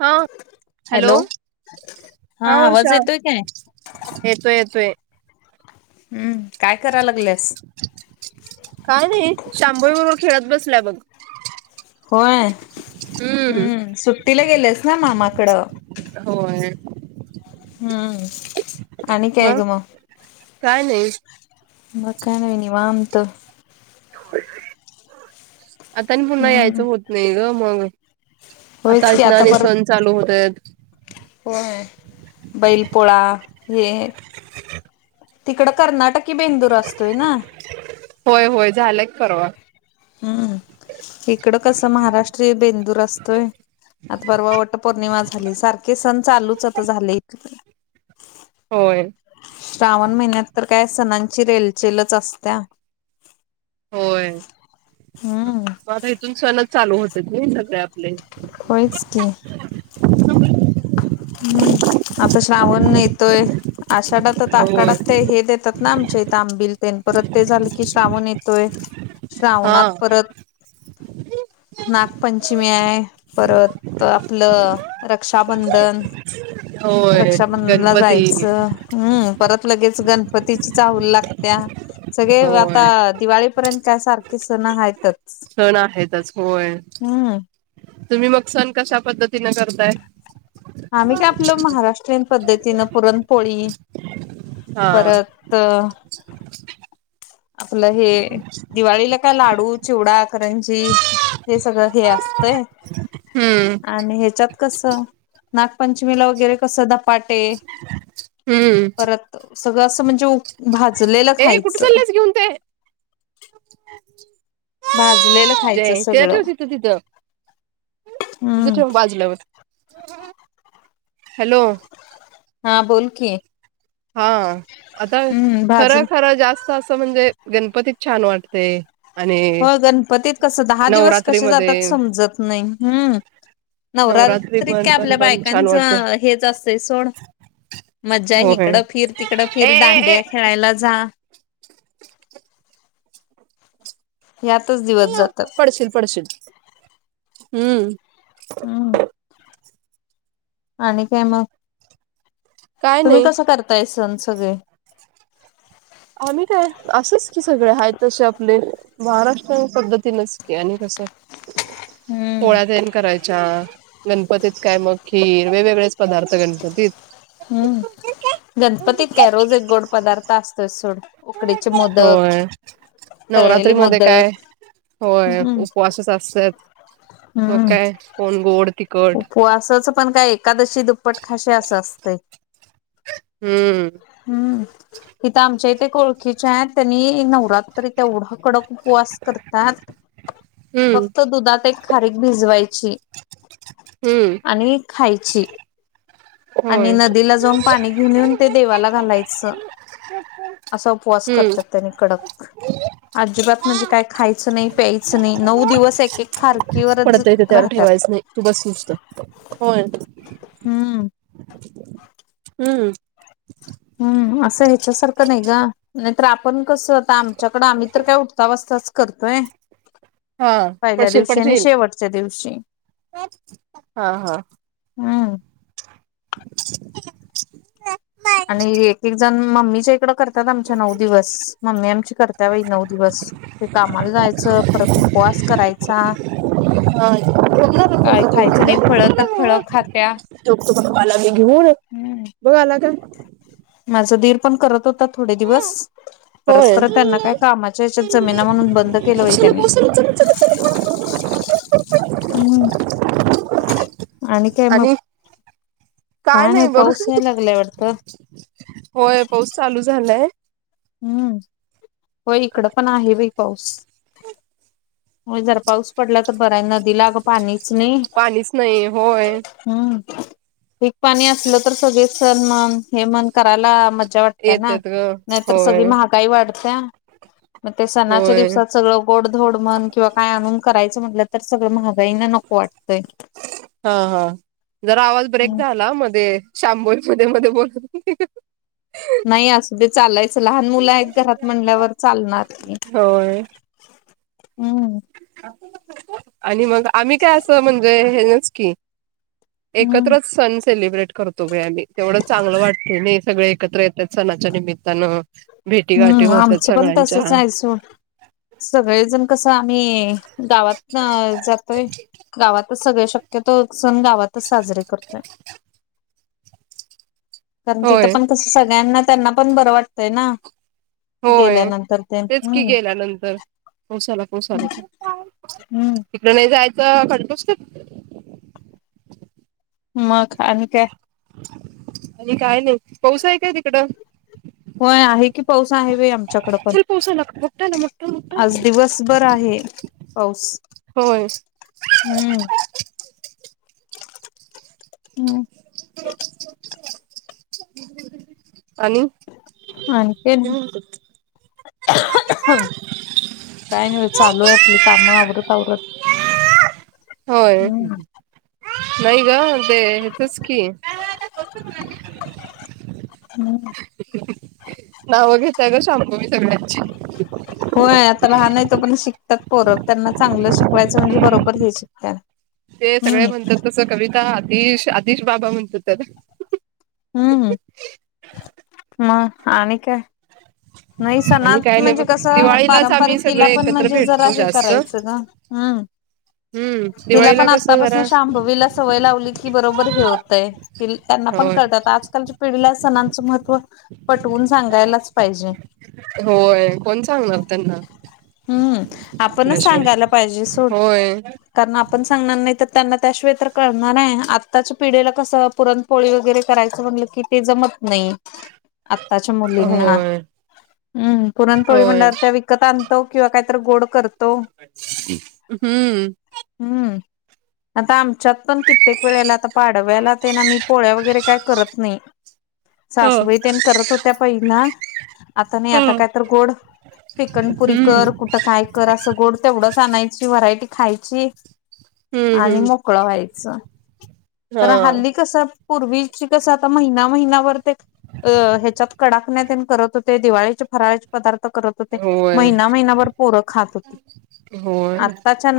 हा हॅलो हा आवाज वर्षा येतोय काय येतो येतो हम्म काय करा लागलेस काय नाही शांभोई बरोबर खेळत बसलाय बघ होय हम्म सुट्टीला गेलंस ना मामाकडं होय हम्म आणिन मग कायकम काय नाही मकाननी वमत आता आणि पुन्हा हम्म यायचं होत नाही ग मग आता होयच की नाणे सण चालू होत आहेत हो आहे बैलपोळा हे तिकड कर्नाटकी बेंगलूरू असतोय ना होय होय झालं परवा हम्म इकडं कसं महाराष्ट्रीय बेंदूर असतोय आता परवा वट पौर्णिमा झाली सारखे सण चालूच आता झाले होय श्रावण महिन्यात तर काय सणांची रेल-चेलच असत्या होय हम्म मग आता इथून सणच चालू होतात नाही सगळे आपले होयच की हम्म आता श्रावण येतोय आषाढात होय आकाडात ते हे देता ात ना आमच्या इथ आंबील तेन परत ते झालं की श्रावण येतोय हा श्रावणात परत नागपंचमी आहे परत आपलं रक्षाबंधन होय रक्षाबंधनला गणपती जायचं हम्म परत लगेच गणपतीची चाहूल लागत्या सगळे आता होय दिवाळी पर्यंत काय सारखे सण आहेत सण आहेतच होय. तुम्ही मग सण कशा पद्धतीन करताय आम्ही काय आपलं महाराष्ट्रीयन पद्धतीनं पुरणपोळी हा परत तर आपलं हे दिवाळीला काय लाडू, चिवडा, करंजी हे सगळं ध्येय असतंय हम्म आणि हेच्यात कसं नागपंचमीला वगैरे कसं धपाटे हम्म परत सगळं असं म्हणजे ऊ भाजलेलं ए कुठे खायचं चाललेस घेऊन ते भाजलेलं खायचं जय ते सगळं ठेव तिथं तिथं तिथं हम्म ठेव बाजूलावत हॅलो हा बोल की हा आता हम्म भाजल खरं खरं जास्त असं म्हणजे गणपतीत छान वाटते आणि हो गणपतीत कसं दहा दिवस कसे नवरात्रीमध्ये जातात समजत नाही हम्म नवरात्री नवरात्रीत काय पण पण आपल्या पण छान वाटते बायकांचं हेच असतंय सोड. मज्जा! होय इकडं फिर तिकडं ए फिर ए दांडिया ए खेळायला जा यातच दिवस.... जातात पडशील पडशील हम्म! हम! आणि काय मग? काय तुम्ही नाही कसं करताय सण सगळे? आम्ही काय असंच की सगळे आहेत तसे आपले. महाराष्ट्र पद्धतीनच की आणि कसं? ह. पोळ्या तेन करायच च्या गणपतीत काय मग खीर वेगवेगळेच पदार्थ गणपतीत हम्म! गणपतीत काय रोज एक गोड पदार्थ असतोच सोड उकडीचे मोदक होय तळलेले नवरात्री मध्ये काय? मोदक होय हम्म. उपवासच असतात मग काय कोण गोड, तखट होय असच पण काय एकादशी दुप्पट खाशीे असं असतं. हम्म! हम्म! इथ आमच्या इथे एक ओळखीच्या आहेत त्यांनी नवरात्री तेवढा कडक उपवास करतात. हम्म फक्त दुधात एक खारीक भिजवायची. हम्म! आणि खायची आणि होय नदीला जाऊन पाणी घेऊन येऊन ते देवाला घालायचं ह् हम असा उपवास करतात त्यांनी कडक अजिबात म्हणजे काय खायचं नाही प्यायचं नाही नऊ दिवस एक एक खार पडत इथे त्यावर ठेवायच नाही तू बस नुसत होय हम्म अ हम्म हम्म असं ह्याच्यासारखं नाही ग नाहीतर आपण कसं आता आमच्याकडं आम्ही तर काय उठता बसताच करतोय हा पहिल्या पडशील दिवशी आणि पडशील शेवटच्या दिवशी हा हा हम् [inaudible] आणि एक एक जण मम्मीच्या इकड कर आतात आमच्या नऊ दिवस मम्मी आमची करत्या बाई नऊ दिवस ते कामाला जायचं परत उपवास करायचा हा काय खायचं नाही फळ तर फळ खात्या ह बगाला का माझं दीर पण करत होता थोडे दिवस परत होय परत त्यांना काय कामाच्या याच्यात जमिना म्हणून बंद केलं बाई त्यांनी च च हम् आणि काय मग काय नाही पाऊस यायला लागलाय वाटत होय पाऊस चालू झालाय हम्म होय इकडं पण आहे बाई पाऊस हो जर पाऊस पडला तर बरा आहे नदीला अगं पाणीच नाही पाणीच नाही होय हम्म पीक पाणी असलं तर सगळे सण मन हे मन करायला मज्जा वाटते ना येतेत ग नाहीतर सगळी होय महागाई वाढत्या मग ते सणाच्या होय दिवसात सगळं गोडधोड म्हण किंवा काय आणून करायचं म्हटलं तर सगळं महागाईन नक को वाटतंय. हा हा जरा आवाज ब्रेक झाला मध्ये शांभोई मध्ये मध्ये बोलत होती. नाही असु दे चालायचं लहान मुलं आहेत घरात म्हणल्यावर चालणार की. होय हम्म. आणि मग आम्ही काय असं म्हणजे हेच की हम्म एकत्रच सण सेलिब्रेट करतो बाई आम्ही तेवढं चांगलं वाटते नाही सगळे एकत्र येतात सणाच्या निमित्तानं. भेटीगाठी हम्म होतात आमचं पण सगळ्यांच्या तसच आहेयचं व्हय. सगळेजण कस आम्ही गावातन जातोय गावात. त सगळे शक्यतो सण गावातच साजरे करतोय. कारण तिथं होय पण कस सगळ्यांना त्यांना पण बरं वाटतंय ना. होय गेल्यानंतर ते तेच की हम्म गेल्या नंतर पाउस आला पाऊस आला चल. हम्म तिकडे नाही जायचं खडे टूसतात. मग आणि काय? आणि काय नाही पाऊस आहे काय तिकडं? होय आहे की पाऊस आहे बाई आमच्याकडे पण चल पोसायला मोठा ना मोठा मोठा आज दिवसभर आहे. पाऊस. होय. हम्म हम्म. आणि? आणखीन? काय नाही चालू आहे आपली कामं आवरत आवरत. होय. हम्म नाही ग ते हयाचच की. हम्म. नाव घेताय का शांभवी सगळ्यांचे? होय आता लहान आहे तोपर्यंत शिकतात पोरक त्यांना चांगलं शिकवायचं म्हणजे बरोबर हे शिकतात. ते सगळे हम्म. म्हणत्यात तस कविता आतिश आतिश दादा म्हणतात त्या दा. हम्म म आणि काय? नाही आणि सणात काय नाही म्हणजे बघ कसं दिवाळीलाच आम्ही पारंपरिक तिला सगळे पण एकत्र म्हणजे जरा भेटतो हे जास्त करायचं ना हम्म. हम्म. तिला दिवाळीला पण कसं आत्तापासून जरा शांभवीला सवय लावली की बरोबर हे होतंय. तिल त्यांना पण होय कळतात आजकालच्या पिढीला सणांचं महत्त्व पटवून सांगायलाच पाहिजे. होय कोण सांगणार त्यांना. हम्म आपणच आपल्याशिवाय सांगायला पाहिजे सोड. होय कारण आपण सांगणार नाही त त्यांना त्याशिवाय तर कळणार आहे आत्ताच्या पिढीला कसं पुरण पोळी वगैरे करायचं म्हणलं की ते जमत नाही. आत्ताच्या मुलींना होय हम्म पुरणपोळी होय म्हंणल्यावर त्या विकत आण तो किंवा काही गोड करत हम्म. हम्म आता आम च्यात पण कित्येक वेळेला आता पाडव्याला ते न मी पोळ्या वगैरे काय करत नाही. ह सासूबाई तेन करत होत्या पहिला. आता नाही ह आता काय तर गोड श्रीखंड पुरी हम्म कर कुठं काय करा असं गोड तेवढंच आणायची व्हरायटी खायची हम्म आणि हम्म मग कुळा व्हायच कारण हा. हल्ली कस पूर्वीची कस आता महिना महिना भर ते अ ह्याच्यात कडाकण्या तेन करत होते दिवाळीचे फराळचे पदार्थ करत होते. होय महिना महिनाभर पोर खातं होते. होय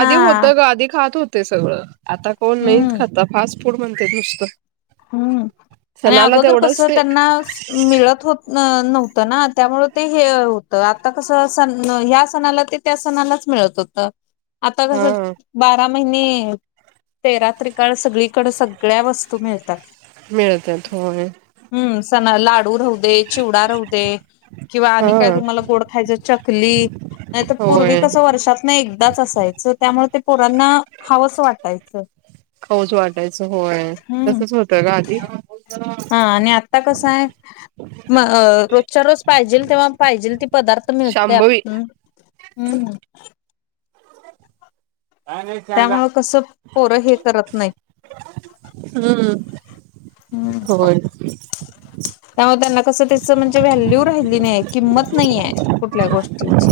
आधी होत ग आधी खात होते सगळं आता कोण नाहीत हम्म खाता फास्ट फूड म्हणतेत नुसतं. हम्म आणि सणाला अगोदर तेवढंच कसं ते त्यांना मिळत होत न नव्हतं ना त्यामुळे ते हे होतं आता कसं सण ह्या सणाला ते त्या सणालाच मिळत होत. त आता हा कसं बारा महिने तेरा त्रिकाळ सगळीकडे सगळ्या वस्तू मिळतात. मिळत्यात होय. हम्म सणा लाडू राह दे, चिवडा राह दे किंवा हा आणि काय तुम्हाला गोड खायचं चकली नाही तर पूर्वी होय कसं वर्षात नाही एकदाच असायचं त्यामुळे ते पोरांना खावचं वाटायचं. खाऊच वाटायचं होय हम्म तसच होतं गं आदी. हा आणि आता कसं आहे म रोजच्या रोज पाहिजेल तेव्हा पाहिजेल ती पदार्थ मिळत्यात शांभवी हम्म हम्म. काय नाही त्यांना त्यामुळं कसं पोरं हे करत नाही. हम्म हम्म होय. त्यामुळे त्यांना कसं त्याचा म्हणजे व्हॅल्यू राहिली नाही किंमत नाहीये कुठल्या गोष्टीची.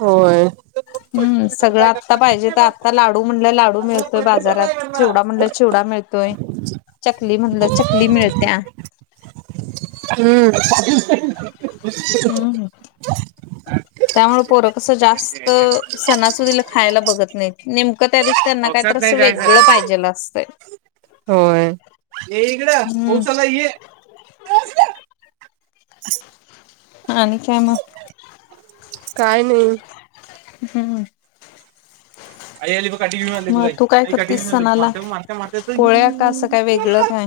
होय. हम्म असं सगळं आत्ता पाहिजे तर आत्ता लाडू म्हणलं लाडू मिळतोय पडलं तर बाजारात काय करणार? चिवडा म्हणलं चिवडा मिळतोय चकली म्हणलं चकली मिळत्या हम्म. हम्म हम्म त्यामुळे पोरं कसं जास्त सणासुदीला खायला बघत नाही नेमकं त्या दिवशी त्यांना काय तर पावसात नाही असं जायचं. वेगळ पाहिजेल असतंय. होय. हम्म आणि काय मग? काय नाही. हम्म. मग तू काय [unintelligible] त्या का असं काय वेगळं काय?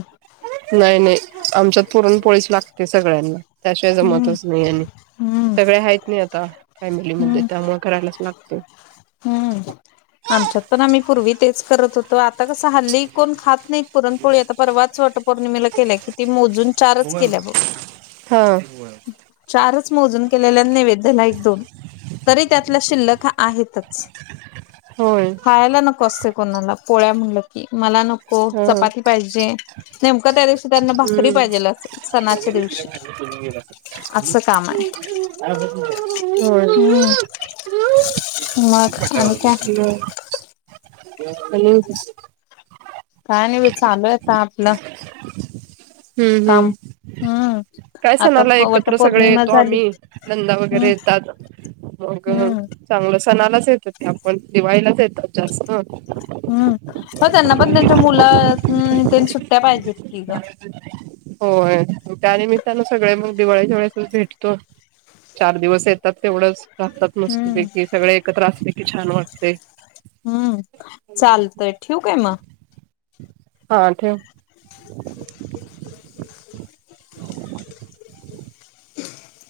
नाही-नाही आमच्यात पुरण पोळीस लागते सगळ्यांना. त्या शिवाय हम्म जमतच नाही आणि हम्म सगळे हायेत नी आता फॅमिलीमध्ये हम्म त्यामुळे करायलाच लागते. हम्म आमच्यात पण आम्ही पूर्वी तेच करत होतो आता क सं हल्ली कोण खात नाहीत पुरणपोळी आता परवाच वट पौर्णिमेला केल्याय किती मोजून हा चारच केल्या ब. होय चारच मोजून केलेल्या नैवेद्याला एक-दोन तरी त्यातला शिल्लक आहेत. हा खायला नको असते कोणाला पोळ्या म्हटलं की मला न चपाती पाहिजे नेमकं त्या दिवशी त्यांना भाकरी हम्म पाहिजेल सणाच्या दिवशी. असं काम आहे हम्म होय मग आणि काय? हॅलो काय नी वी चालत आपला हम्म. काम हम्म. काय सणा आता आला एकत्र सगळे वटपौर्णिमा येतो झाली आम्ही नंदा हम्म वगैरे येतात. मगं हम्म चांगलं सणालाच येत होते आपण दिवाळीलाच येतात जास्त. हम्म म त्यांना पण त्यांच्या मुला हम्म तेन सुट्टया पाहिजेत की गं. होय त्या निमित ताने सगळे मग दिवाळी जवाळेतच भेटतो चार दिवस येतात तेवढंच राहतात हम्म मस्तपैकी सगळे एकत्र असते की छान वाटते. हम्म चालतंय ठेवू काय मग? हा ठेव. ह [inaudible]